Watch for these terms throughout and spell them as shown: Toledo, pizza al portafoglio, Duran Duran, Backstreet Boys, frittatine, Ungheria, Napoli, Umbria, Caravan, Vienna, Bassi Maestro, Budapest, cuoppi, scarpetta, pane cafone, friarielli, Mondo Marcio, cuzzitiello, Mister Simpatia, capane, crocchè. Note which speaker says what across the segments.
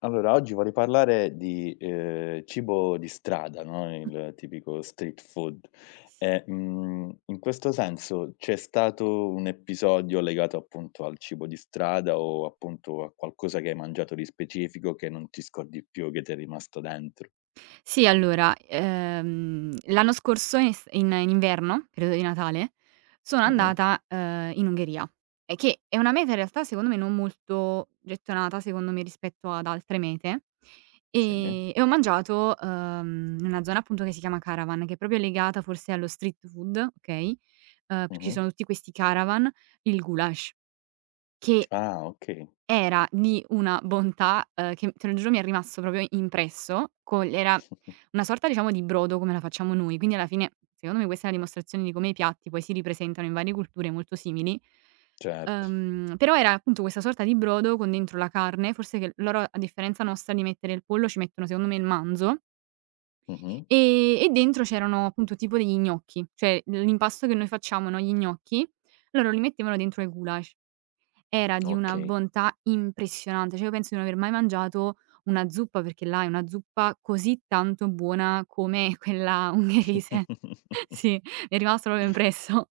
Speaker 1: Allora, oggi vorrei parlare di, cibo di strada, no, il tipico street food.
Speaker 2: S
Speaker 1: In questo senso c'è stato un episodio legato appunto al cibo di strada o appunto a qualcosa che hai mangiato di specifico che non ti scordi più, che ti è rimasto dentro?
Speaker 2: Sì, allora, l'anno scorso in es in in inverno, periodo di Natale, sono
Speaker 1: Mh-mh.
Speaker 2: andata, in Ungheria, e che è una meta in realtà secondo me non molto gettonata, secondo me, rispetto ad altre mete,
Speaker 1: Sì.
Speaker 2: e ho mangiato, in una zona appunto che si chiama Caravan, che è proprio legata forse allo street food. Okay, perché ci
Speaker 1: Mh-mh.
Speaker 2: sono tutti questi caravan, il goulash, che
Speaker 1: Ah, okay.
Speaker 2: era di una bontà, che te lo giuro mi è rimasto proprio impresso, co era una sorta diciamo di brodo come la facciamo noi, quindi alla fine secondo me questa è la dimostrazione di come i piatti poi si ripresentano in varie culture molto simili.
Speaker 1: Certo.
Speaker 2: Però era appunto questa sorta di brodo con dentro la carne, forse che loro a differenza nostra di mettere il pollo ci mettono secondo me il manzo,
Speaker 1: Mh-mh.
Speaker 2: e dentro c'erano appunto tipo degli gnocchi, cioè l'impasto che noi facciamo, no, gli gnocchi, loro li mettevano dentro ai goulash. Era di una
Speaker 1: Okay.
Speaker 2: bontà impressionante, cioè io penso di non aver mai mangiato una zuppa, perché là è una zuppa così tanto buona come quella ungherese. Sì, mi è rimasto proprio impresso.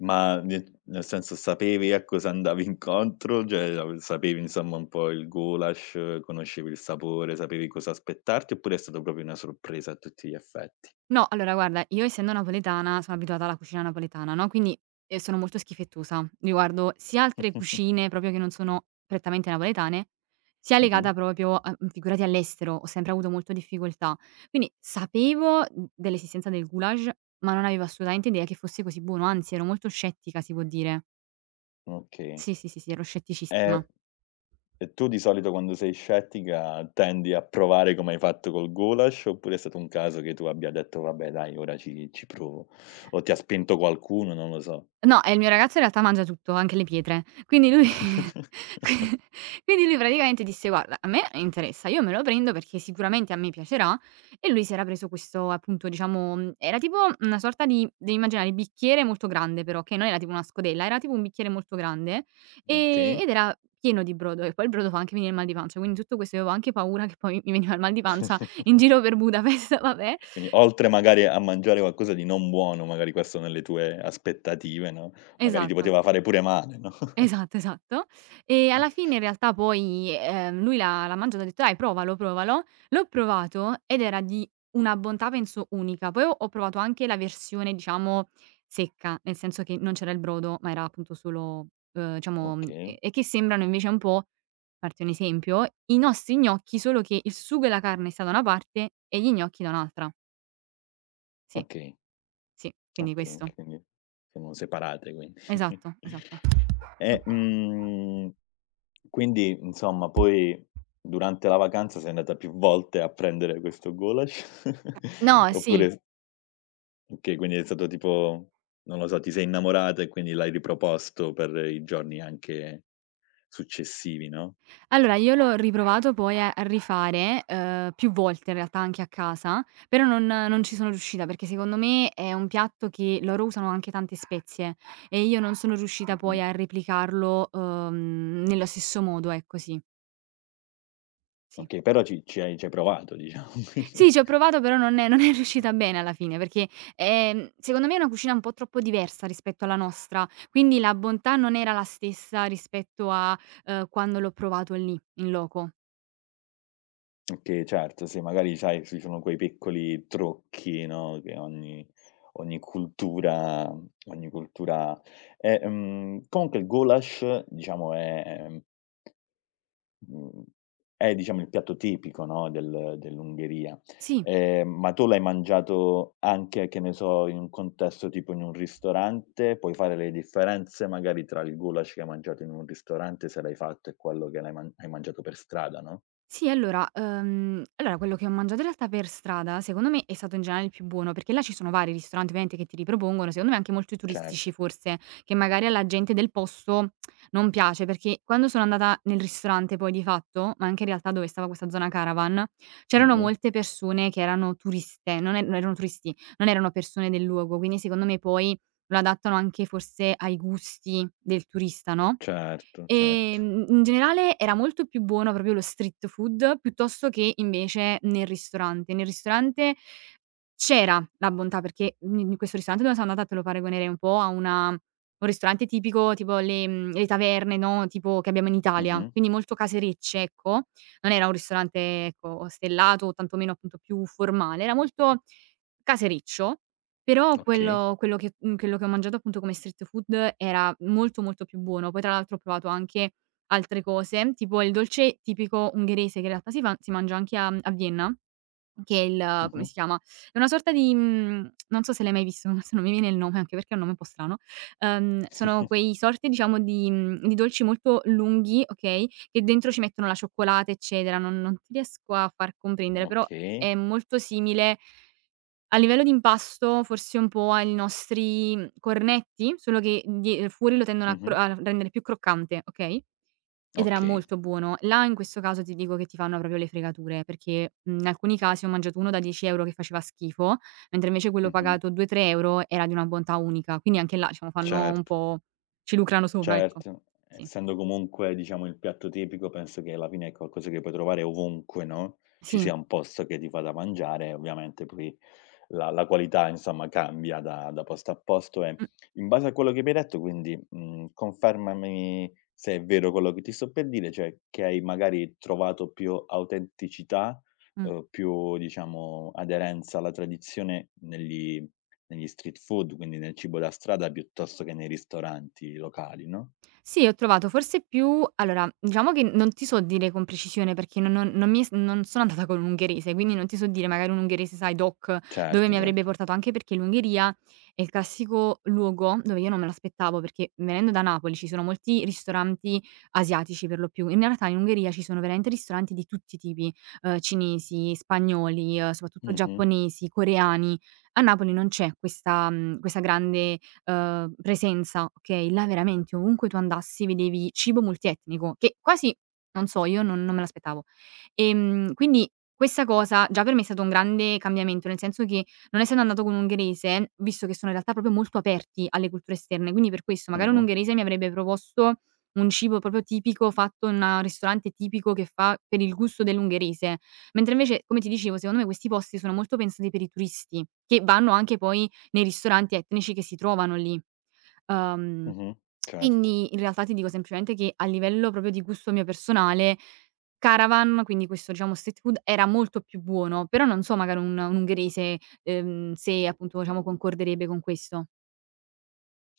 Speaker 1: Ma nel senso sapevi a cosa andavi incontro? Cioè, av sapevi insomma un po' il goulash, conoscevi il sapore, sapevi cosa aspettarti, oppure è stata proprio una sorpresa a tutti gli effetti?
Speaker 2: No, allora guarda, io essendo napoletana sono abituata alla cucina napoletana, no, quindi, sono molto schifettosa riguardo sia altre cucine proprio che non sono prettamente napoletane, sia
Speaker 1: Mh-mh.
Speaker 2: legata proprio a figurati all'estero, ho sempre avuto molto difficoltà. Quindi sapevo, dell'esistenza del goulash, ma non avevo assolutamente idea che fosse così buono, anzi ero molto scettica si può dire.
Speaker 1: Okay.
Speaker 2: Sì, sì, sì, sì, ero scetticissima.
Speaker 1: E e tu di solito quando sei scettica tendi a provare come hai fatto col goulash, oppure è stato un caso che tu abbia detto: "Vabbè dai, ora ci provo", o ti ha spinto qualcuno, non lo so.
Speaker 2: No, e il mio ragazzo in realtà mangia tutto, anche le pietre. Quindi lui qui quindi lui praticamente disse: "Guarda, a me interessa, io me lo prendo perché sicuramente a me piacerà". E lui si era preso questo appunto, diciamo, era tipo una sorta di devi immaginare bicchiere molto grande però, che non era tipo una scodella, era tipo un bicchiere molto grande,
Speaker 1: Okay.
Speaker 2: ed era pieno di brodo e poi il brodo fa anche venire il mal di pancia, quindi tutto questo io avevo anche paura che poi mi veniva il mal di pancia in giro per Budapest, vabbè.
Speaker 1: Quindi oltre magari a mangiare qualcosa di non buono, magari questo nelle tue aspettative, no, magari ti
Speaker 2: Esatto.
Speaker 1: poteva fare pure male, no?
Speaker 2: Esatto, esatto. E alla fine in realtà poi, lui l'ha mangiato e ha detto: "Dai provalo, provalo". L'ho provato ed era di una bontà penso unica. Poi ho provato anche la versione diciamo secca, nel senso che non c'era il brodo, ma era appunto solo, diciamo,
Speaker 1: Okay,
Speaker 2: e che sembrano invece un po' farti un esempio, i nostri gnocchi, solo che il sugo e la carne sta da una parte e gli gnocchi da un'altra. Sì,
Speaker 1: okay,
Speaker 2: sì, quindi
Speaker 1: okay,
Speaker 2: questo.
Speaker 1: okay, quindi sono separate quindi.
Speaker 2: Esatto, esatto. Mh.
Speaker 1: E, mhmm, quindi insomma poi durante la vacanza sei andata più volte a prendere questo goulash?
Speaker 2: No, sì.
Speaker 1: Oppure s okay, quindi è stato tipo, non lo so, ti sei innamorata e quindi l'hai riproposto per i giorni anche successivi, no?
Speaker 2: Allora, io l'ho riprovato poi a rifare, più volte in realtà anche a casa, però non ci sono riuscita, perché secondo me è un piatto che loro usano anche tante spezie e io non sono riuscita poi
Speaker 1: Mh-mh.
Speaker 2: a replicarlo, nello stesso modo, ecco, sì, sì.
Speaker 1: Okay, però ci hai provato diciamo.
Speaker 2: Sì, ci ho provato però non è riuscita bene alla fine, perché, secondo me è una cucina un po' troppo diversa rispetto alla nostra, quindi la bontà non era la stessa rispetto a, quando l'ho provato lì, in loco.
Speaker 1: Okay, certo, sì, magari sai, ci sono quei piccoli trucchi, no, che ogni cultura ogni cultura ha. Comunque il goulash diciamo è Mhmm, è diciamo il piatto tipico, no, dell'Ungheria.
Speaker 2: Sì.
Speaker 1: Ma tu l'hai mangiato anche, che ne so, in un contesto tipo in un ristorante? Puoi fare le differenze magari tra il goulash che hai mangiato in un ristorante, se l'hai fatto, e quello che l'hai man hai mangiato per strada, no?
Speaker 2: Sì, allora, quello che ho mangiato in realtà per strada, secondo me, è stato in generale il più buono, perché là ci sono vari ristoranti ovviamente che ti ripropongono, secondo me anche molto turistici
Speaker 1: Certo.
Speaker 2: forse, che magari alla gente del posto non piace, perché quando sono andata nel ristorante poi di fatto, ma anche in realtà dove stava questa zona caravan, c'erano
Speaker 1: Mh-mh.
Speaker 2: molte persone che erano turiste, non erano turisti, non erano persone del luogo, quindi secondo me poi lo adattano anche forse ai gusti del turista, no?
Speaker 1: Certo, certo.
Speaker 2: In generale era molto più buono proprio lo street food, piuttosto che invece nel ristorante. Nel ristorante c'era la bontà, perché in questo ristorante dove sono andata te lo paragonerei un po' a una un ristorante tipico, tipo le taverne, no, tipo che abbiamo in Italia,
Speaker 1: Mh-mh.
Speaker 2: quindi molto caserecce, ecco. Non era un ristorante, ecco, stellato o tantomeno appunto più formale, era molto casereccio, però
Speaker 1: Okay.
Speaker 2: quello che ho mangiato appunto come street food era molto, molto più buono. Poi tra l'altro ho provato anche altre cose, tipo il dolce tipico ungherese, che in realtà si mangia anche a Vienna, che è il come
Speaker 1: Mh-mh.
Speaker 2: si chiama? È una sorta di non so se l'hai mai visto, adesso non mi viene il nome, anche perché è un nome un po' strano. Sono quei sorti diciamo di dolci molto lunghi, okay, che dentro ci mettono la cioccolata, eccetera. Non ti riesco a far comprendere, però
Speaker 1: Okay.
Speaker 2: è molto simile a livello di impasto forse un po' ai nostri, cornetti, solo che die fuori lo tendono a cro
Speaker 1: Mh-mh.
Speaker 2: a rendere più croccante, okay, ed era
Speaker 1: Okay.
Speaker 2: molto buono. Là in questo caso ti dico che ti fanno proprio le fregature, perché, in alcuni casi ho mangiato uno da 10 € che faceva schifo, mentre invece quello
Speaker 1: Mh-mh.
Speaker 2: pagato 2, 3 € era di una bontà unica. Quindi anche là, diciamo, fanno un
Speaker 1: Cert
Speaker 2: po', ci lucrano sopra, ecco.
Speaker 1: Certo,
Speaker 2: Sì.
Speaker 1: essendo comunque diciamo il piatto tipico penso che alla fine è qualcosa che puoi trovare ovunque, no, ci
Speaker 2: Sì.
Speaker 1: sia un posto che ti fa da mangiare, ovviamente poi la qualità insomma cambia da posto a posto e
Speaker 2: Mh,
Speaker 1: in base a quello che mi hai detto quindi, confermami se è vero quello che ti sto per dire, cioè che hai magari trovato più autenticità,
Speaker 2: mh.
Speaker 1: più diciamo aderenza alla tradizione negli street food, quindi nel cibo da strada piuttosto che nei ristoranti locali, no?
Speaker 2: Sì, ho trovato forse più allora, diciamo che non ti so dire con precisione perché non non non mi s non sono andata con l'ungherese, quindi non ti so dire magari un ungherese, sai, doc, dove
Speaker 1: Certo,
Speaker 2: mi avrebbe
Speaker 1: certo.
Speaker 2: portato, anche perché l'Ungheria è il classico luogo dove io non me l'aspettavo, perché venendo da Napoli ci sono molti ristoranti asiatici per lo più. In realtà in Ungheria ci sono veramente ristoranti di tutti i tipi, cinesi, spagnoli, soprattutto
Speaker 1: Mh-mh,
Speaker 2: giapponesi, coreani. A Napoli non c'è questa grande presenza, okay, là veramente ovunque tu andassi vedevi cibo multietnico, che quasi non so, io non me l'aspettavo. Quindi questa cosa già per me è stato un grande cambiamento, nel senso che non essendo andata con un ungherese, visto che sono in realtà proprio molto aperti alle culture esterne, quindi per questo magari un
Speaker 1: mh-mh,
Speaker 2: ungherese mi avrebbe proposto un cibo proprio tipico fatto in un ristorante tipico che fa per il gusto dell'ungherese, mentre invece, come ti dicevo, secondo me questi posti sono molto pensati per i turisti, che vanno anche poi nei ristoranti etnici che si trovano lì. Uhm,
Speaker 1: mh-mh, certo.
Speaker 2: quindi in realtà ti dico semplicemente che a livello proprio di gusto mio personale, Caravan, quindi questo diciamo street food, era molto più buono, però non so magari un ungherese, se appunto diciamo concorderebbe con questo.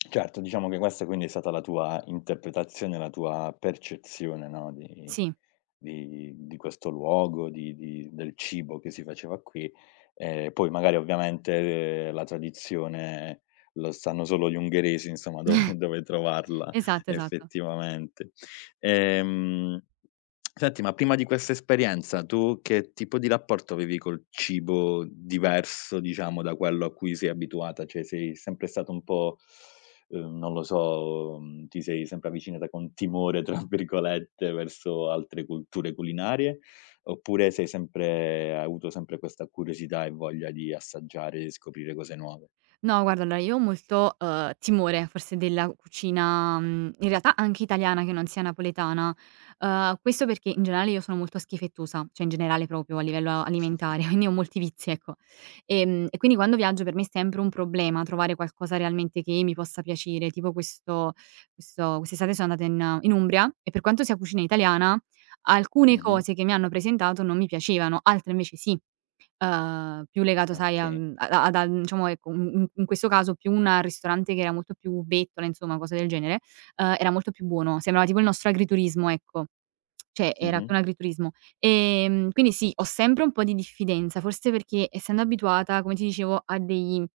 Speaker 1: Certo, diciamo che questa quindi è stata la tua interpretazione, la tua percezione, no, di
Speaker 2: Sì,
Speaker 1: di questo luogo, di del cibo che si faceva qui. Poi magari ovviamente la tradizione lo sanno solo gli ungheresi, insomma, dove dove trovarla
Speaker 2: esatto, esatto.
Speaker 1: effettivamente. Ehm, senti, ma prima di questa esperienza tu che tipo di rapporto avevi col cibo diverso, diciamo, da quello a cui sei abituata? Cioè sei sempre stata un po' non lo so, ti sei sempre avvicinata con "timore" tra virgolette verso altre culture culinarie, oppure sei sempre hai avuto sempre questa curiosità e voglia di assaggiare e scoprire cose nuove?
Speaker 2: No, guarda, allora io ho molto, timore forse della cucina, in realtà anche italiana che non sia napoletana. Questo perché in generale io sono molto schifettosa, cioè in generale proprio a livello alimentare, quindi ho molti vizi, ecco. E quindi quando viaggio per me è sempre un problema trovare qualcosa realmente che mi possa piacere, tipo questo quest'estate sono andata in Umbria e per quanto sia cucina italiana, alcune
Speaker 1: Mh-mh.
Speaker 2: cose che mi hanno presentato non mi piacevano, altre invece sì. Più legato sai a
Speaker 1: Okay.
Speaker 2: mhmm, a ad a diciamo ecco, in questo caso più un ristorante che era molto più bettola, insomma, cose del genere, era molto più buono, sembrava tipo il nostro agriturismo, ecco. Cioè era più
Speaker 1: Mh-mh.
Speaker 2: un agriturismo. Quindi sì, ho sempre un po' di diffidenza, forse perché essendo abituata, come ti dicevo, a dei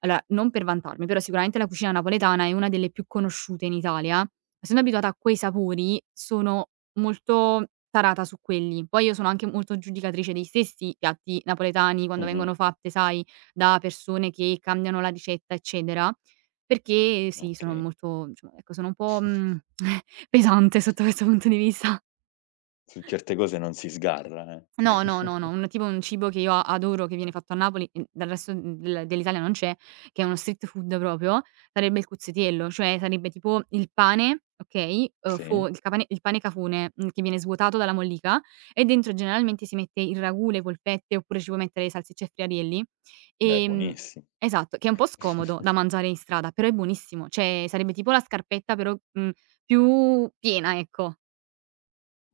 Speaker 2: allora non per vantarmi, però sicuramente la cucina napoletana è una delle più conosciute in Italia. Essendo abituata a quei sapori, sono molto tarata su quelli. Poi io sono anche molto giudicatrice dei stessi piatti napoletani quando
Speaker 1: Mh-mh.
Speaker 2: vengono fatte, sai, da persone che cambiano la ricetta, eccetera, perché sì, sono
Speaker 1: Okay.
Speaker 2: molto diciamo, ecco, sono un po', pesante sotto questo punto di vista.
Speaker 1: Su certe cose non si sgarra, eh.
Speaker 2: No, no, no, no, un cibo che io a adoro, che viene fatto a Napoli, dal resto dell'Italia non c'è, che è uno street food proprio, sarebbe il cuzzitiello, cioè sarebbe tipo il pane, okay, fo
Speaker 1: Sì?
Speaker 2: il capane il pane cafone, che viene svuotato dalla mollica e dentro generalmente si mette il ragù, le polpette oppure ci puoi mettere le salsicce e friarielli.
Speaker 1: Beh,
Speaker 2: Ehm
Speaker 1: buonissi
Speaker 2: esatto, che è un po' scomodo da mangiare in strada, però è buonissimo, cioè sarebbe tipo la scarpetta però, più piena, ecco.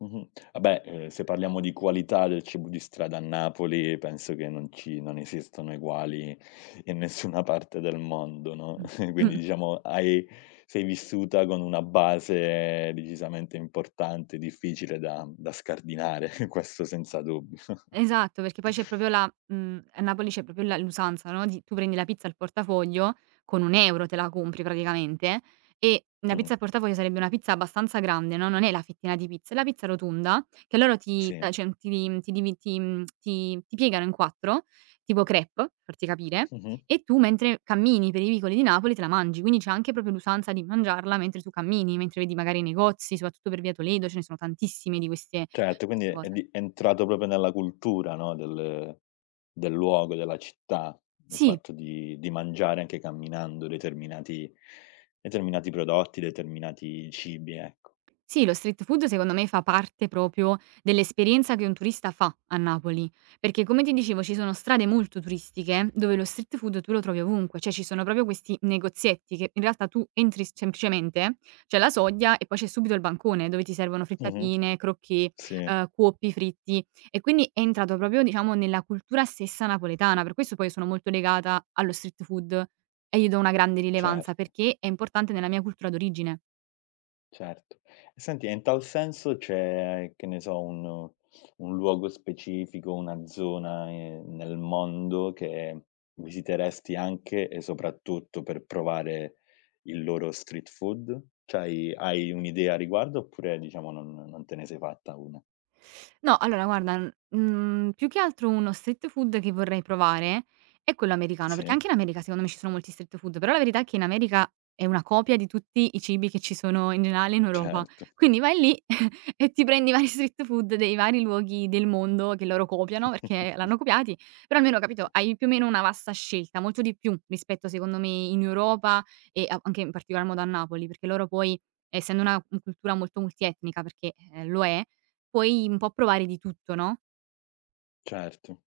Speaker 1: Mh-mh. Vabbè, se parliamo di qualità del cibo di strada a Napoli penso che non esistano eguali in nessuna parte del mondo, no, quindi
Speaker 2: Mh.
Speaker 1: diciamo hai sei vissuta con una base decisamente importante, difficile da scardinare, questo senza dubbio.
Speaker 2: Esatto, perché poi c'è proprio a Napoli c'è proprio la l'usanza, no, di tu prendi la pizza al portafoglio, con 1 € te la compri praticamente, e la pizza
Speaker 1: Mh,
Speaker 2: al portafoglio sarebbe una pizza abbastanza grande, no, non è la fettina di pizza, è la pizza rotonda che loro ti
Speaker 1: sì.
Speaker 2: ta cioè ti ti divi ti mhmm, ti piegano in 4, tipo crêpe, per farti capire,
Speaker 1: Mh-mh.
Speaker 2: e tu mentre cammini per i vicoli di Napoli te la mangi. Quindi c'è anche proprio l'usanza di mangiarla mentre tu cammini, mentre vedi magari i negozi, soprattutto per via Toledo, ce ne sono tantissime di queste
Speaker 1: Certo, quindi
Speaker 2: queste cose.
Speaker 1: è entrato proprio nella cultura, no, del luogo, della città, il
Speaker 2: Sì.
Speaker 1: fatto di mangiare anche camminando determinati prodotti, determinati cibi, ecco.
Speaker 2: Sì, lo street food secondo me fa parte proprio dell'esperienza che un turista fa a Napoli, perché come ti dicevo ci sono strade molto turistiche dove lo street food tu lo trovi ovunque, cioè ci sono proprio questi negozietti che in realtà tu entri semplicemente, c'è la soglia e poi c'è subito il bancone dove ti servono
Speaker 1: Mh-mh.
Speaker 2: frittatine, crocchè,
Speaker 1: Sì,
Speaker 2: cuoppi fritti e quindi è entrato proprio diciamo nella cultura stessa napoletana. Per questo poi sono molto legata allo street food e gli do una grande rilevanza,
Speaker 1: certo.
Speaker 2: perché è importante nella mia cultura d'origine.
Speaker 1: Certo. E senti, e in tal senso c'è, che ne so, un luogo specifico, una zona, nel mondo che visiteresti anche e soprattutto per provare il loro street food? C'hai Hai un'idea a riguardo oppure diciamo non te ne sei fatta una?
Speaker 2: No, allora guarda, più che altro uno street food che vorrei provare è quello americano, perché
Speaker 1: Sì?
Speaker 2: anche in America secondo me ci sono molti street food, però la verità è che in America è una copia di tutti i cibi che ci sono in generale in Europa.
Speaker 1: Certo.
Speaker 2: Quindi vai lì e ti prendi i vari street food dei vari luoghi del mondo che loro copiano, perché l'hanno copiati, però almeno, capito, hai più o meno una vasta scelta, molto di più rispetto secondo me in Europa e a anche in particolar modo a Napoli, perché loro poi essendo una, cultura molto multietnica, perché, lo è. Puoi un po' provare di tutto, no?
Speaker 1: Certo.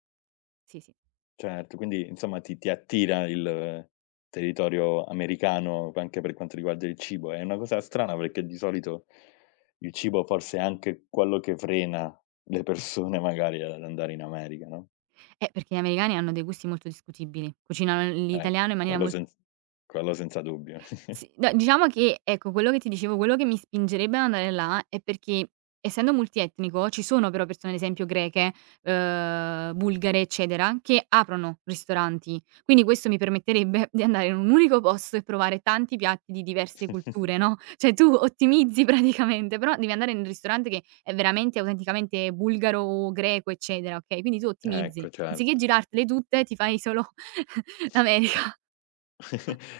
Speaker 2: Sì, sì.
Speaker 1: Certo, quindi insomma ti attira il territorio americano anche per quanto riguarda il cibo. È una cosa strana perché di solito il cibo forse è anche quello che frena le persone magari ad andare in America, no,
Speaker 2: Perché gli americani hanno dei gusti molto discutibili. Cucinano
Speaker 1: ecco,
Speaker 2: l'italiano in maniera molto.
Speaker 1: quello senza dubbio.
Speaker 2: Sì, no, diciamo che, ecco, quello che ti dicevo, quello che mi spingerebbe ad andare là è perché, essendo multietnico, ci sono però persone, ad esempio greche, bulgare, eccetera, che aprono ristoranti. Quindi questo mi permetterebbe di andare in un unico posto e provare tanti piatti di diverse culture, no, cioè tu ottimizzi praticamente, però devi andare nel ristorante che è veramente autenticamente bulgaro o greco, eccetera, okay, quindi tu ottimizzi.
Speaker 1: Ecco,
Speaker 2: Anziché
Speaker 1: certo.
Speaker 2: girartele tutte, ti fai solo l'America.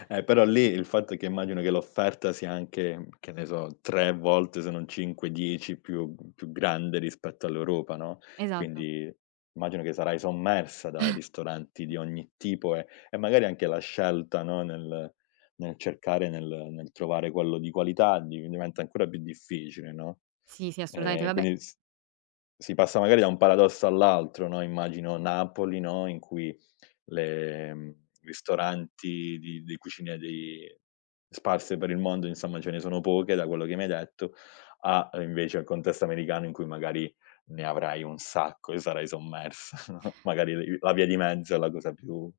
Speaker 1: Però lì il fatto è che immagino che l'offerta sia anche, che ne so, 3 volte se non 5, 10 più grande rispetto all'Europa, no,
Speaker 2: Esatto.
Speaker 1: quindi immagino che sarai sommersa da ristoranti di ogni tipo e magari anche la scelta, no, nel cercare, nel trovare quello di qualità di diventa ancora più difficile, no,
Speaker 2: Sì, sì, assolutamente. Vabbè.
Speaker 1: quindi s si passa magari da un paradosso all'altro, no, immagino Napoli, no, in cui le mhmm, ristoranti di cucine di sparse per il mondo, insomma ce ne sono poche da quello che mi hai detto, a invece al contesto americano in cui magari ne avrai un sacco e sarai sommersa, no, magari l la via di mezzo è la cosa più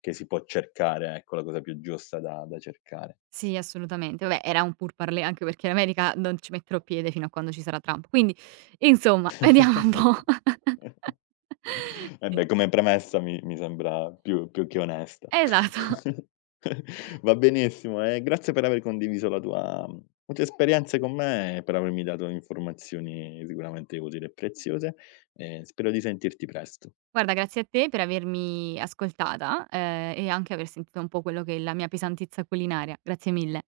Speaker 1: che si può cercare, ecco, la cosa più giusta da cercare.
Speaker 2: Sì, assolutamente. Vabbè, era un pourparlers, anche perché in America non ci metterò piede fino a quando ci sarà Trump. Quindi, insomma, vediamo un po'.
Speaker 1: Eh
Speaker 2: Sì,
Speaker 1: beh, come premessa mi sembra più che onesta.
Speaker 2: esatto.
Speaker 1: Va benissimo, e grazie per aver condiviso la tua le tue esperienze con me e per avermi dato informazioni sicuramente utili e preziose, e spero di sentirti presto.
Speaker 2: Guarda, grazie a te per avermi ascoltata, e anche aver sentito un po' quello che è la mia pesantezza culinaria. Grazie mille.